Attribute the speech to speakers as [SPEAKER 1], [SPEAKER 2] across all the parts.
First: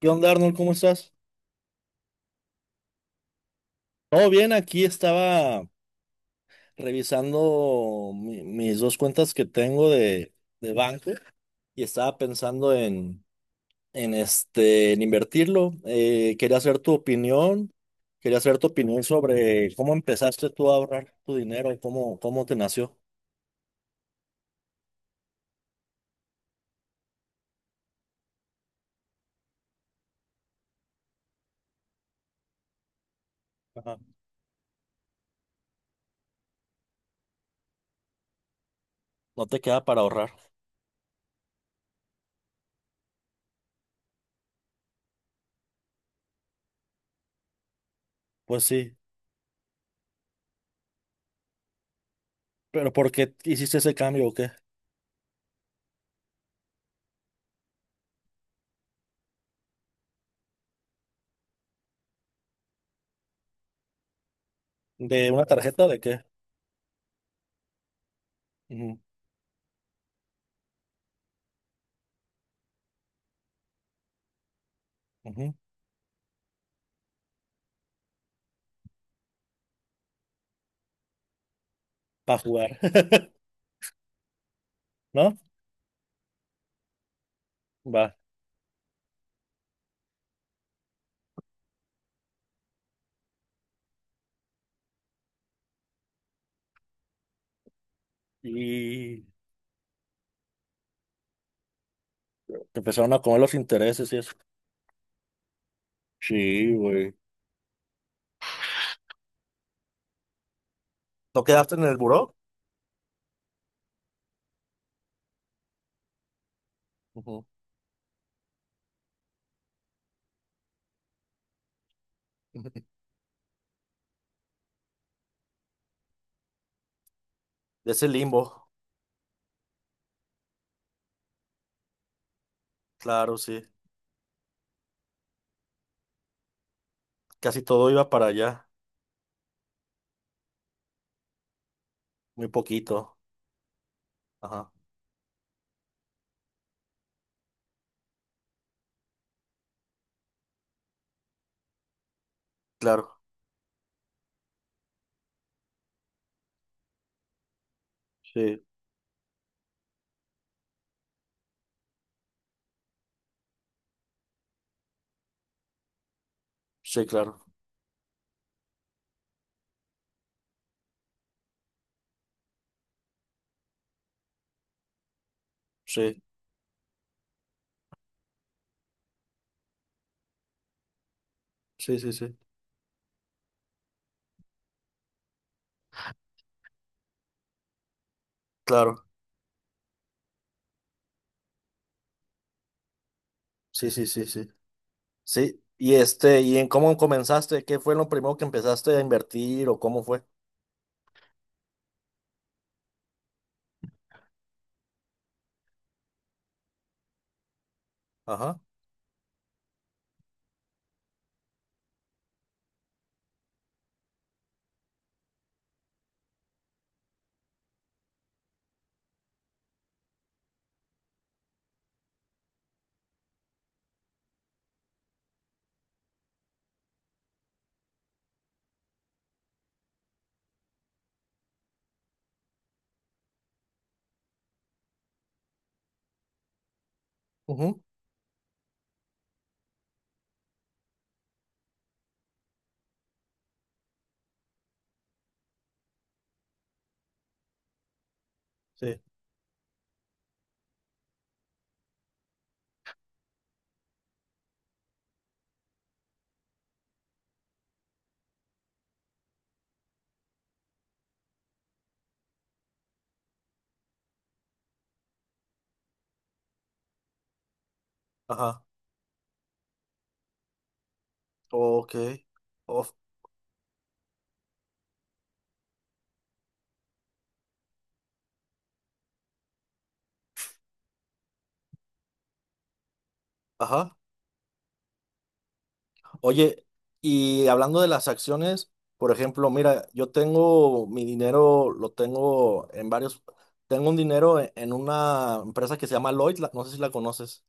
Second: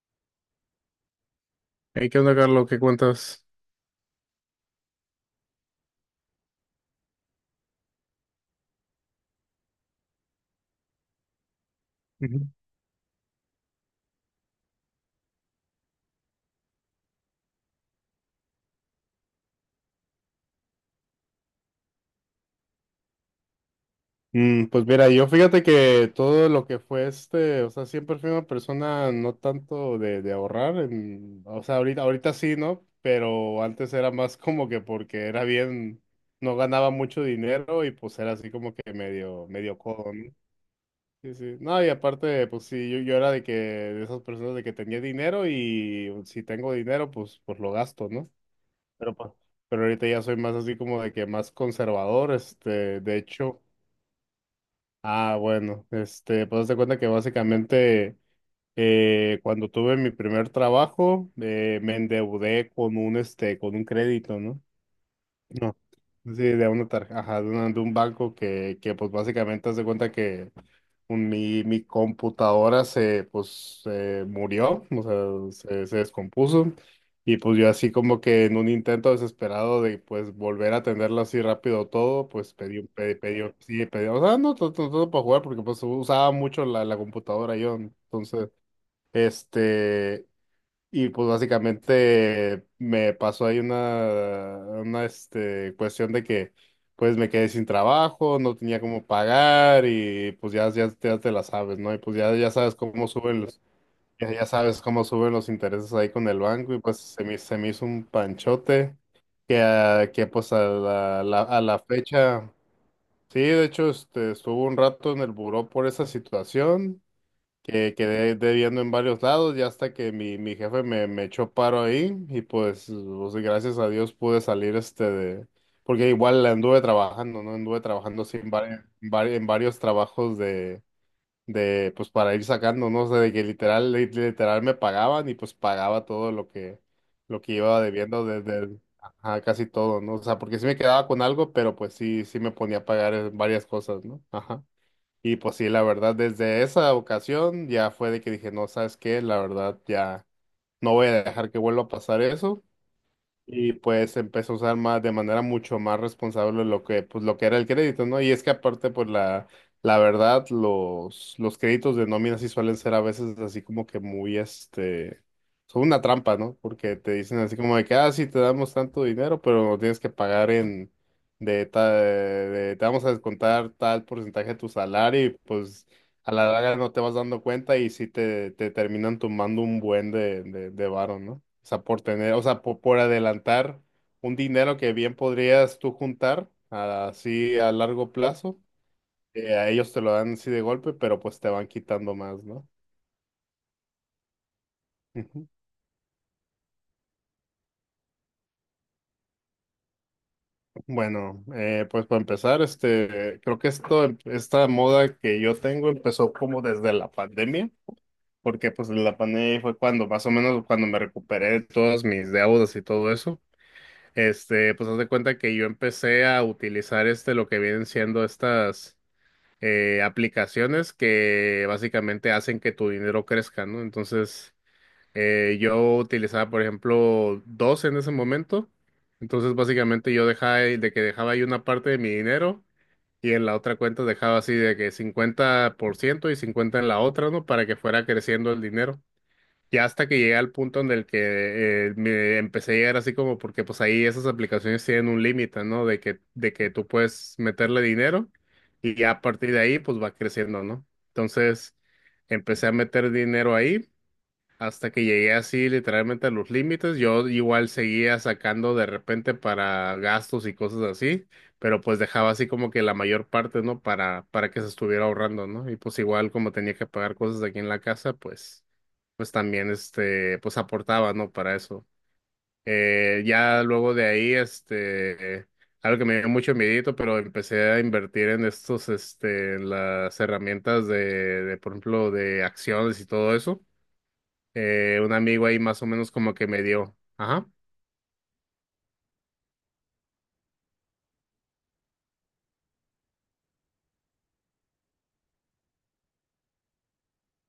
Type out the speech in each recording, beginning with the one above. [SPEAKER 1] ¿Qué onda, Arnold? ¿Cómo estás?
[SPEAKER 2] Hey, ¿qué onda, Carlos? ¿Qué cuentas?
[SPEAKER 1] Todo bien, aquí estaba revisando mis dos cuentas que tengo de banco y estaba
[SPEAKER 2] Ujú.
[SPEAKER 1] pensando en invertirlo. Quería hacer tu opinión sobre cómo empezaste tú a ahorrar tu dinero, cómo te nació.
[SPEAKER 2] Pues mira, yo fíjate que todo lo que fue o sea, siempre fui una persona no tanto de ahorrar, o sea, ahorita, ahorita sí, ¿no? Pero antes
[SPEAKER 1] Ajá.
[SPEAKER 2] era más como que porque era bien, no ganaba mucho dinero y pues era así como que
[SPEAKER 1] ¿No
[SPEAKER 2] medio,
[SPEAKER 1] te
[SPEAKER 2] medio
[SPEAKER 1] queda para
[SPEAKER 2] codo, ¿no?
[SPEAKER 1] ahorrar?
[SPEAKER 2] Sí, sí. No, y aparte, pues sí, yo era de que, de esas personas de que tenía dinero y si tengo dinero, pues lo gasto, ¿no?
[SPEAKER 1] Pues sí,
[SPEAKER 2] Pero, pues, ahorita ya soy más así como de que más conservador,
[SPEAKER 1] pero ¿por
[SPEAKER 2] de
[SPEAKER 1] qué
[SPEAKER 2] hecho,
[SPEAKER 1] hiciste ese cambio o qué?
[SPEAKER 2] ah, bueno, pues haz de cuenta que básicamente cuando tuve mi primer trabajo, me endeudé con un crédito, ¿no?
[SPEAKER 1] ¿De una
[SPEAKER 2] No,
[SPEAKER 1] tarjeta o de qué?
[SPEAKER 2] sí, de una tarjeta, ajá, de un banco que pues básicamente hace cuenta que mi computadora se murió, o sea, se descompuso, y pues yo así como que en un intento desesperado de, pues, volver a atenderlo así rápido todo,
[SPEAKER 1] Para
[SPEAKER 2] pues
[SPEAKER 1] jugar,
[SPEAKER 2] pedí, un- pedí, pedí, un- sí, pedí, o sea, no todo, para
[SPEAKER 1] ¿no?
[SPEAKER 2] jugar, porque pues usaba mucho la computadora yo,
[SPEAKER 1] Va.
[SPEAKER 2] entonces, este, y pues básicamente me pasó ahí una, cuestión de que pues me quedé sin trabajo, no tenía cómo
[SPEAKER 1] Y
[SPEAKER 2] pagar y pues ya, ya, ya te la sabes, ¿no? Y pues
[SPEAKER 1] que empezaron a comer los intereses y eso.
[SPEAKER 2] ya, ya sabes cómo suben los intereses ahí con el
[SPEAKER 1] Sí,
[SPEAKER 2] banco y pues
[SPEAKER 1] güey.
[SPEAKER 2] se me hizo un panchote que, ah, que pues a la,
[SPEAKER 1] ¿No
[SPEAKER 2] la- a
[SPEAKER 1] quedaste
[SPEAKER 2] la
[SPEAKER 1] en el buró?
[SPEAKER 2] fecha, sí, de hecho estuve un rato en el buró por esa situación
[SPEAKER 1] Ujú.
[SPEAKER 2] que quedé debiendo en varios lados, ya hasta que mi jefe me echó paro ahí y pues, pues, gracias a Dios pude salir de, porque igual anduve trabajando, ¿no? Anduve
[SPEAKER 1] De ese
[SPEAKER 2] trabajando así en,
[SPEAKER 1] limbo.
[SPEAKER 2] en varios trabajos de, pues para ir sacando, ¿no? O sea, de
[SPEAKER 1] Claro,
[SPEAKER 2] que
[SPEAKER 1] sí.
[SPEAKER 2] literal me pagaban y pues pagaba todo lo que
[SPEAKER 1] Casi
[SPEAKER 2] iba
[SPEAKER 1] todo iba
[SPEAKER 2] debiendo
[SPEAKER 1] para allá.
[SPEAKER 2] desde, ajá, casi todo, ¿no? O sea, porque sí me quedaba con algo, pero pues sí, sí
[SPEAKER 1] Muy
[SPEAKER 2] me ponía a pagar
[SPEAKER 1] poquito.
[SPEAKER 2] varias cosas, ¿no? Ajá.
[SPEAKER 1] Ajá.
[SPEAKER 2] Y pues sí, la verdad, desde esa ocasión ya fue de que dije, no, ¿sabes qué? La verdad, ya no voy a dejar que vuelva a pasar eso.
[SPEAKER 1] Claro.
[SPEAKER 2] Y pues empecé a usar más, de manera mucho más responsable lo que, pues, lo que era el crédito, ¿no? Y es que
[SPEAKER 1] Sí.
[SPEAKER 2] aparte, pues la verdad, los créditos de nómina sí suelen ser a veces así como que muy, son una trampa, ¿no? Porque
[SPEAKER 1] Sí,
[SPEAKER 2] te
[SPEAKER 1] claro.
[SPEAKER 2] dicen así como de que, ah, sí, te damos tanto dinero, pero lo tienes que pagar en te vamos a descontar tal porcentaje de tu salario y pues
[SPEAKER 1] Sí.
[SPEAKER 2] a la larga no te vas dando cuenta y sí te terminan tomando un buen de varo, ¿no? O sea,
[SPEAKER 1] Sí,
[SPEAKER 2] por
[SPEAKER 1] sí,
[SPEAKER 2] tener,
[SPEAKER 1] sí.
[SPEAKER 2] o sea, por adelantar un dinero que bien podrías tú juntar así a largo plazo,
[SPEAKER 1] Claro.
[SPEAKER 2] a ellos te lo dan así de golpe, pero pues te van quitando más, ¿no?
[SPEAKER 1] Sí, sí, sí, sí.
[SPEAKER 2] Ujú.
[SPEAKER 1] Sí. ¿Y en cómo comenzaste? ¿Qué fue lo primero que empezaste a invertir o cómo fue?
[SPEAKER 2] Bueno, pues para empezar, creo que esto, esta moda que yo tengo empezó como desde la pandemia,
[SPEAKER 1] Ajá.
[SPEAKER 2] porque pues la pandemia fue cuando más o menos cuando me recuperé de todas mis deudas y todo eso. Pues haz de cuenta que yo empecé a utilizar lo que vienen siendo estas aplicaciones que básicamente hacen que tu dinero crezca, ¿no? Entonces, yo utilizaba, por ejemplo, dos en ese momento. Entonces, básicamente yo dejaba, de que dejaba ahí una parte de mi dinero y en la otra cuenta dejaba así de que 50% y 50 en la otra, ¿no? Para que
[SPEAKER 1] Ujú.
[SPEAKER 2] fuera creciendo el dinero. Ya hasta que llegué al punto en el que me empecé a llegar así como porque pues ahí esas aplicaciones tienen un límite, ¿no? De que, tú puedes meterle dinero y
[SPEAKER 1] Sí.
[SPEAKER 2] ya a partir de ahí pues va creciendo, ¿no? Entonces empecé a meter dinero ahí hasta que llegué así literalmente a los límites, yo igual seguía sacando de repente para gastos y cosas así, pero pues dejaba así como que la mayor parte, ¿no? Para, que se estuviera ahorrando, ¿no? Y pues igual como tenía que pagar cosas aquí en la casa,
[SPEAKER 1] Ajá.
[SPEAKER 2] pues, pues también pues aportaba, ¿no? Para eso.
[SPEAKER 1] Ok. Of-
[SPEAKER 2] Ya luego de ahí, algo que me dio mucho miedito, pero empecé a invertir en estos, en las herramientas de, por ejemplo, de acciones y todo eso.
[SPEAKER 1] Ajá.
[SPEAKER 2] Un amigo ahí más o menos como que me
[SPEAKER 1] Oye,
[SPEAKER 2] dio.
[SPEAKER 1] y
[SPEAKER 2] Ajá.
[SPEAKER 1] hablando de las acciones, por ejemplo, mira, yo tengo mi dinero, lo tengo en varios, tengo un dinero en una empresa que se llama Lloyd, no sé si la conoces.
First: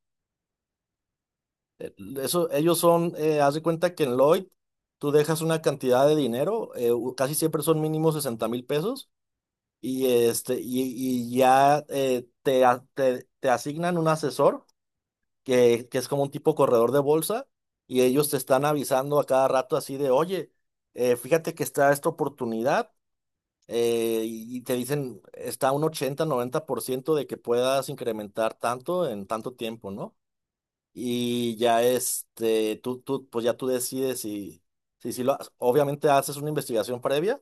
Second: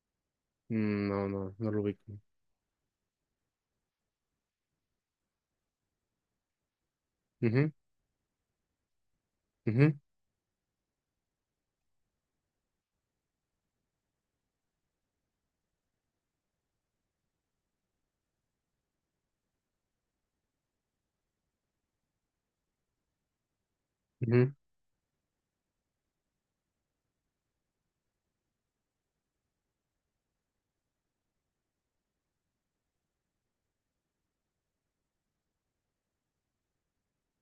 [SPEAKER 2] Mm, no, no, no lo
[SPEAKER 1] Eh,
[SPEAKER 2] ubico.
[SPEAKER 1] Eso, ellos son, haz de cuenta que en Lloyd tú dejas una cantidad de dinero, casi siempre
[SPEAKER 2] Ujú,
[SPEAKER 1] son mínimo 60,000 pesos,
[SPEAKER 2] ujú,
[SPEAKER 1] y ya te asignan un asesor que es como un tipo corredor de bolsa, y ellos te están avisando a cada rato así de, oye, fíjate que está esta oportunidad, eh,
[SPEAKER 2] ujú,
[SPEAKER 1] y y te dicen, está un 80-90% de que puedas incrementar tanto en tanto tiempo, ¿no? Y ya tú, pues ya tú decides si, si lo, obviamente haces una investigación previa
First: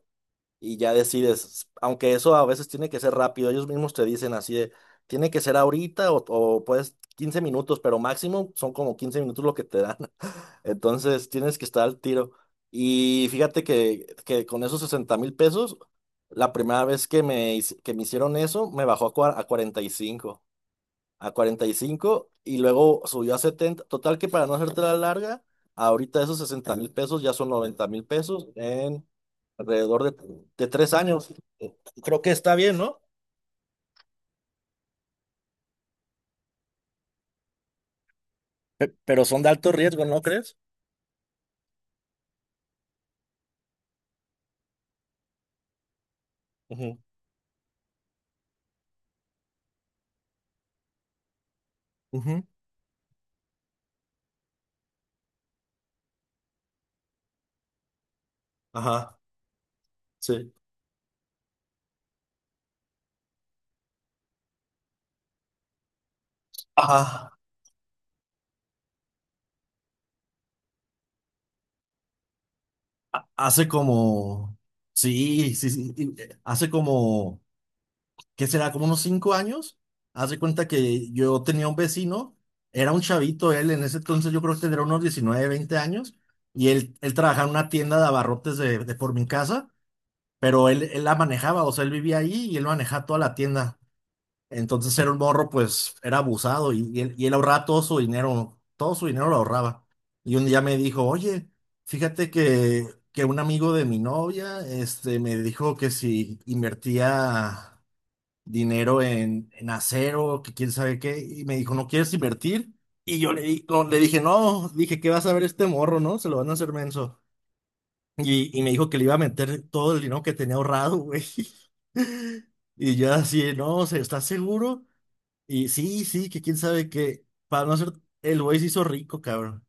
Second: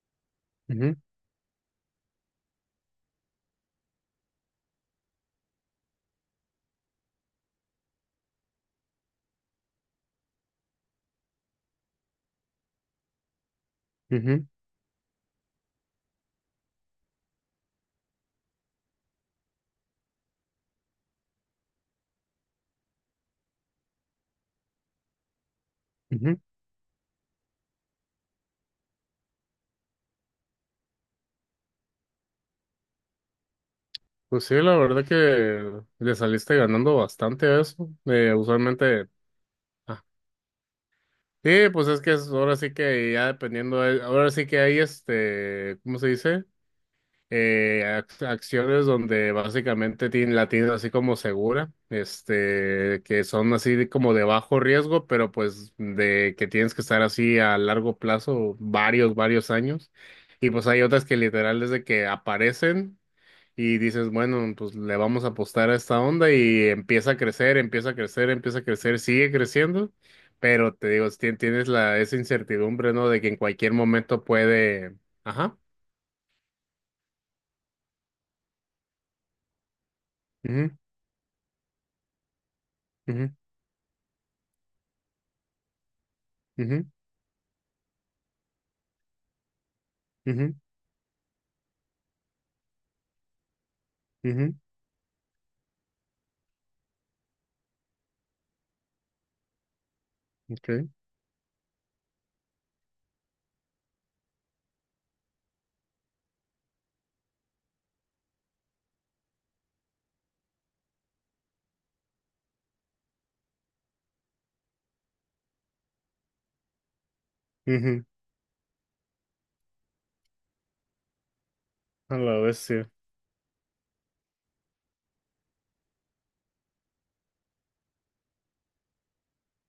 [SPEAKER 1] y ya
[SPEAKER 2] ujú,
[SPEAKER 1] decides, aunque eso a veces tiene que ser rápido, ellos mismos te dicen así de, tiene que ser ahorita o puedes 15 minutos, pero máximo son como 15 minutos lo que te dan, entonces tienes que estar al tiro. Y fíjate que,
[SPEAKER 2] ujú,
[SPEAKER 1] que con esos 60,000 pesos, la primera vez que me hicieron eso, me bajó a, cua- a 45 a cuarenta y cinco y luego subió a 70 total que para no hacerte la larga, ahorita esos
[SPEAKER 2] ujú.
[SPEAKER 1] 60 mil pesos ya son 90,000 pesos alrededor de 3 años. Eh, Creo que está bien, ¿no?
[SPEAKER 2] Pues sí, la verdad que le saliste ganando bastante a eso. Usualmente.
[SPEAKER 1] Pero son de alto
[SPEAKER 2] Ah,
[SPEAKER 1] riesgo, ¿no crees?
[SPEAKER 2] sí, pues es que ahora sí que ya dependiendo. Ahora sí que hay este. ¿Cómo se dice?
[SPEAKER 1] Ujú.
[SPEAKER 2] Acciones donde básicamente tienen, la tienen así como segura,
[SPEAKER 1] Ujú,
[SPEAKER 2] que son así como de bajo riesgo, pero pues de que tienes que estar así a largo plazo, varios,
[SPEAKER 1] Ajá,
[SPEAKER 2] varios años.
[SPEAKER 1] sí.
[SPEAKER 2] Y pues hay otras que literal desde que aparecen y dices, bueno, pues le vamos a apostar a esta onda y empieza a
[SPEAKER 1] Ajá,
[SPEAKER 2] crecer, empieza a crecer, empieza a crecer, sigue creciendo. Pero te digo, si tienes la, esa incertidumbre, ¿no? De que en
[SPEAKER 1] hace
[SPEAKER 2] cualquier momento
[SPEAKER 1] como,
[SPEAKER 2] puede...
[SPEAKER 1] sí,
[SPEAKER 2] Ajá.
[SPEAKER 1] sí, sí, y, hace como, ¿qué será? Como unos 5 años. Hace cuenta
[SPEAKER 2] Ujú,
[SPEAKER 1] que yo tenía un vecino, era un
[SPEAKER 2] ujú,
[SPEAKER 1] chavito él, en ese entonces yo creo que tendría unos 19 20 años, y
[SPEAKER 2] ujú.
[SPEAKER 1] él trabajaba en una tienda de abarrotes de por mi casa,
[SPEAKER 2] Ujú,
[SPEAKER 1] pero él la manejaba, o sea, él vivía ahí y él manejaba toda la tienda.
[SPEAKER 2] ujú,
[SPEAKER 1] Entonces era un morro, pues era abusado y, y él ahorraba todo su dinero lo ahorraba. Y un día
[SPEAKER 2] ok,
[SPEAKER 1] me dijo, oye, fíjate que un amigo de mi novia, este, me dijo que si invertía dinero en acero, que quién sabe qué, y me dijo, ¿no quieres invertir? Y yo le, no, le dije, no, dije, ¿qué vas a ver este morro, no? Se lo van a hacer menso.
[SPEAKER 2] ujú,
[SPEAKER 1] Y me dijo que le iba a meter todo el dinero que tenía ahorrado, güey.
[SPEAKER 2] a la bestia,
[SPEAKER 1] Y yo así, no, o sea, ¿estás seguro? Y sí, sí, que quién sabe que, para no ser, el güey se hizo rico, cabrón.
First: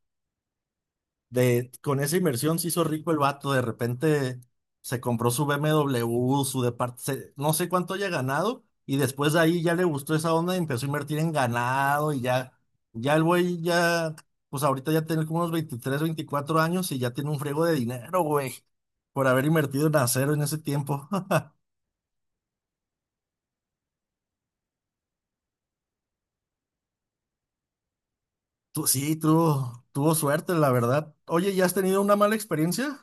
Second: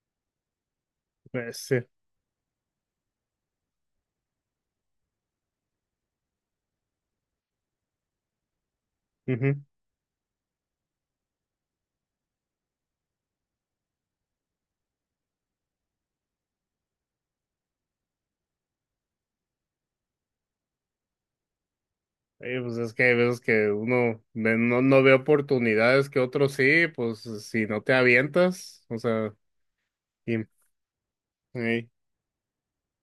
[SPEAKER 1] De,
[SPEAKER 2] bestia,
[SPEAKER 1] con esa inversión se hizo rico el vato, de repente se compró su BMW, su departamento, no sé cuánto haya ganado, y después de
[SPEAKER 2] ujú.
[SPEAKER 1] ahí ya le gustó esa onda y empezó a invertir en ganado y ya, ya el güey ya, pues ahorita ya tiene como unos 23 24 años y ya tiene un friego de dinero, güey, por haber invertido en acero en ese tiempo.
[SPEAKER 2] Pues es que hay veces que uno no, no ve oportunidades que otros sí, pues si no te avientas,
[SPEAKER 1] Tú,
[SPEAKER 2] o
[SPEAKER 1] sí,
[SPEAKER 2] sea,
[SPEAKER 1] tuvo
[SPEAKER 2] y,
[SPEAKER 1] suerte, la verdad. Oye, ¿ya has
[SPEAKER 2] ey.
[SPEAKER 1] tenido una mala experiencia?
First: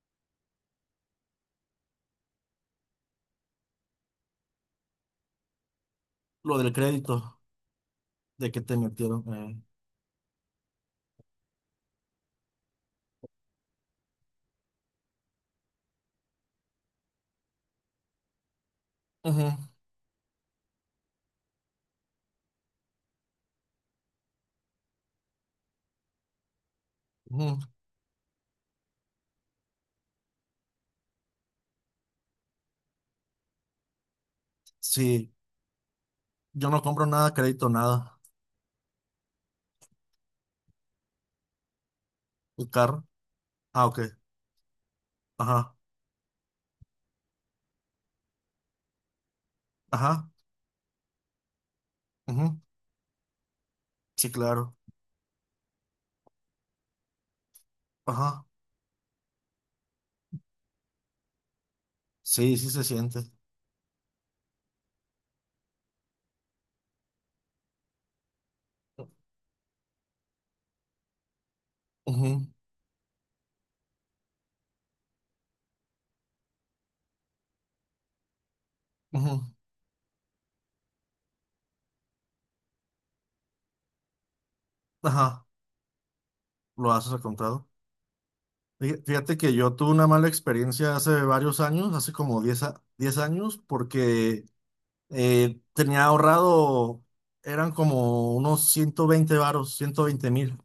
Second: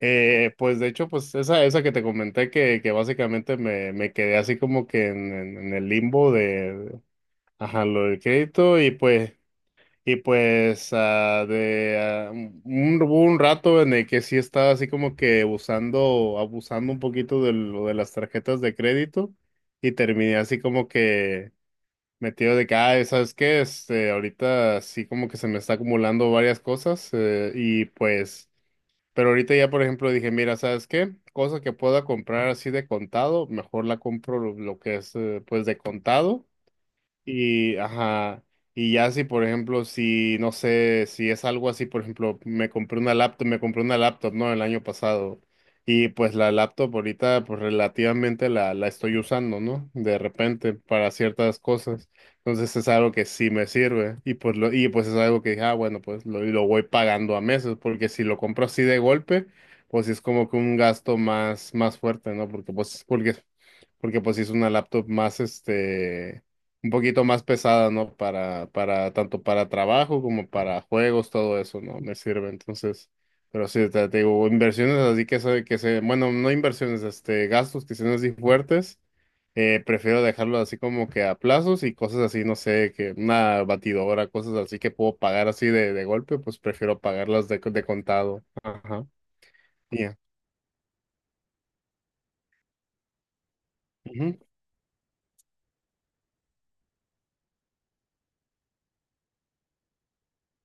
[SPEAKER 2] Pues de hecho, pues esa que te comenté que básicamente me quedé así como que en, en el limbo
[SPEAKER 1] Lo del
[SPEAKER 2] de,
[SPEAKER 1] crédito,
[SPEAKER 2] ajá, lo del
[SPEAKER 1] de que te
[SPEAKER 2] crédito y
[SPEAKER 1] metieron.
[SPEAKER 2] pues... Y pues hubo un rato en el que sí estaba así como que abusando, abusando un poquito de lo de las tarjetas de crédito
[SPEAKER 1] Ujú,
[SPEAKER 2] y terminé así como que metido de que, "Ay, ¿sabes qué? Ahorita sí como que se me está acumulando varias cosas
[SPEAKER 1] ujú.
[SPEAKER 2] y pues, pero ahorita ya por ejemplo dije, mira, ¿sabes qué? Cosa que pueda comprar así de contado, mejor la compro lo que es
[SPEAKER 1] Sí,
[SPEAKER 2] pues de contado.
[SPEAKER 1] yo no compro nada, crédito,
[SPEAKER 2] Y,
[SPEAKER 1] nada.
[SPEAKER 2] ajá, y ya si, por ejemplo, si, no sé, si es algo así, por ejemplo,
[SPEAKER 1] El
[SPEAKER 2] me compré
[SPEAKER 1] carro.
[SPEAKER 2] una laptop, me compré
[SPEAKER 1] Ah,
[SPEAKER 2] una
[SPEAKER 1] ok.
[SPEAKER 2] laptop, ¿no? El año pasado.
[SPEAKER 1] Ajá,
[SPEAKER 2] Y pues la laptop ahorita, pues relativamente la estoy usando, ¿no? De
[SPEAKER 1] ajá.
[SPEAKER 2] repente, para ciertas cosas.
[SPEAKER 1] Ujú.
[SPEAKER 2] Entonces es algo que sí me sirve.
[SPEAKER 1] Sí,
[SPEAKER 2] Y pues, lo,
[SPEAKER 1] claro.
[SPEAKER 2] y pues es algo que dije, ah, bueno, pues lo voy pagando a meses, porque si lo
[SPEAKER 1] Ajá.
[SPEAKER 2] compro así de golpe, pues sí es como que un gasto más, más fuerte, ¿no?
[SPEAKER 1] Sí, sí
[SPEAKER 2] Porque
[SPEAKER 1] se
[SPEAKER 2] pues,
[SPEAKER 1] siente.
[SPEAKER 2] porque porque pues sí es una laptop más un poquito más pesada, ¿no? Para, tanto para trabajo como para juegos, todo eso, ¿no? Me
[SPEAKER 1] Ujú,
[SPEAKER 2] sirve. Entonces, pero sí, te digo, inversiones así que se, bueno, no inversiones, gastos que sean así fuertes,
[SPEAKER 1] ujú.
[SPEAKER 2] prefiero dejarlo así como que a plazos y cosas así, no sé, que una batidora, cosas así que puedo
[SPEAKER 1] Ajá.
[SPEAKER 2] pagar así de golpe, pues
[SPEAKER 1] Lo
[SPEAKER 2] prefiero
[SPEAKER 1] has
[SPEAKER 2] pagarlas de,
[SPEAKER 1] comprado.
[SPEAKER 2] de contado. Ajá.
[SPEAKER 1] Fíjate que yo tuve una
[SPEAKER 2] Ya.
[SPEAKER 1] mala experiencia hace varios años, hace como 10 años,
[SPEAKER 2] Ujú,
[SPEAKER 1] porque tenía ahorrado, eran como unos 120 varos, 120,000.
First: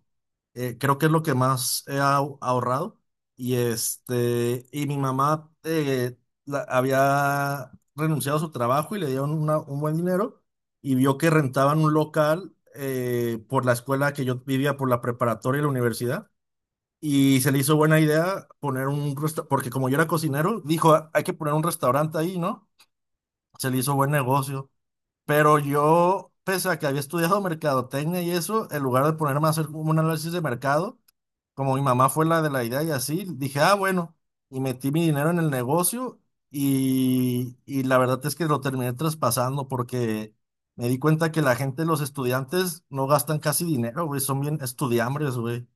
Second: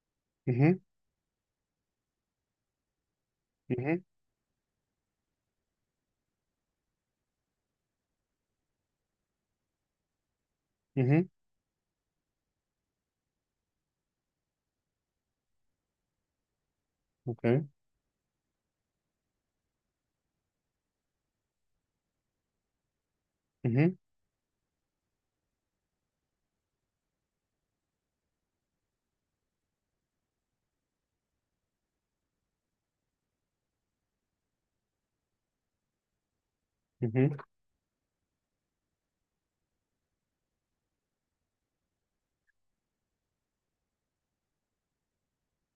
[SPEAKER 1] eh,
[SPEAKER 2] ujú,
[SPEAKER 1] creo que es lo que más he ahorrado. Y
[SPEAKER 2] ujú,
[SPEAKER 1] este, y mi mamá había renunciado a su trabajo y le dieron un buen dinero y vio
[SPEAKER 2] ujú,
[SPEAKER 1] que rentaban un local por la escuela que yo vivía, por la preparatoria y la universidad. Y se le
[SPEAKER 2] ok,
[SPEAKER 1] hizo buena idea poner un restaurante, porque como yo era cocinero, dijo, "Ah, hay que poner un restaurante ahí, ¿no? Se le hizo
[SPEAKER 2] ujú,
[SPEAKER 1] buen negocio. Pero yo, pese a que había estudiado mercadotecnia y eso, en lugar de ponerme a hacer como un análisis de mercado, como mi mamá fue la de la idea y así, dije, ah, bueno, y metí mi dinero en el negocio
[SPEAKER 2] ujú.
[SPEAKER 1] y la verdad es que lo terminé traspasando porque me di cuenta que la gente, los estudiantes, no gastan casi dinero, güey, son bien estudiambres, güey.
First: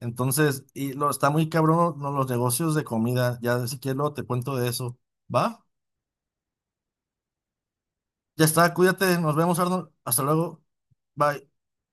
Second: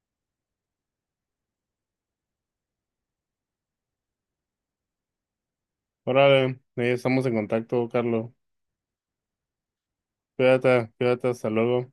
[SPEAKER 1] Entonces, está muy cabrón ¿no? Los negocios de comida, ya si quieres luego te cuento de eso, ¿va?
[SPEAKER 2] Órale, ahí estamos en contacto, Carlos.
[SPEAKER 1] Ya está, cuídate, nos vemos, Arnold, hasta luego,
[SPEAKER 2] Cuídate, cuídate,
[SPEAKER 1] bye.
[SPEAKER 2] hasta luego.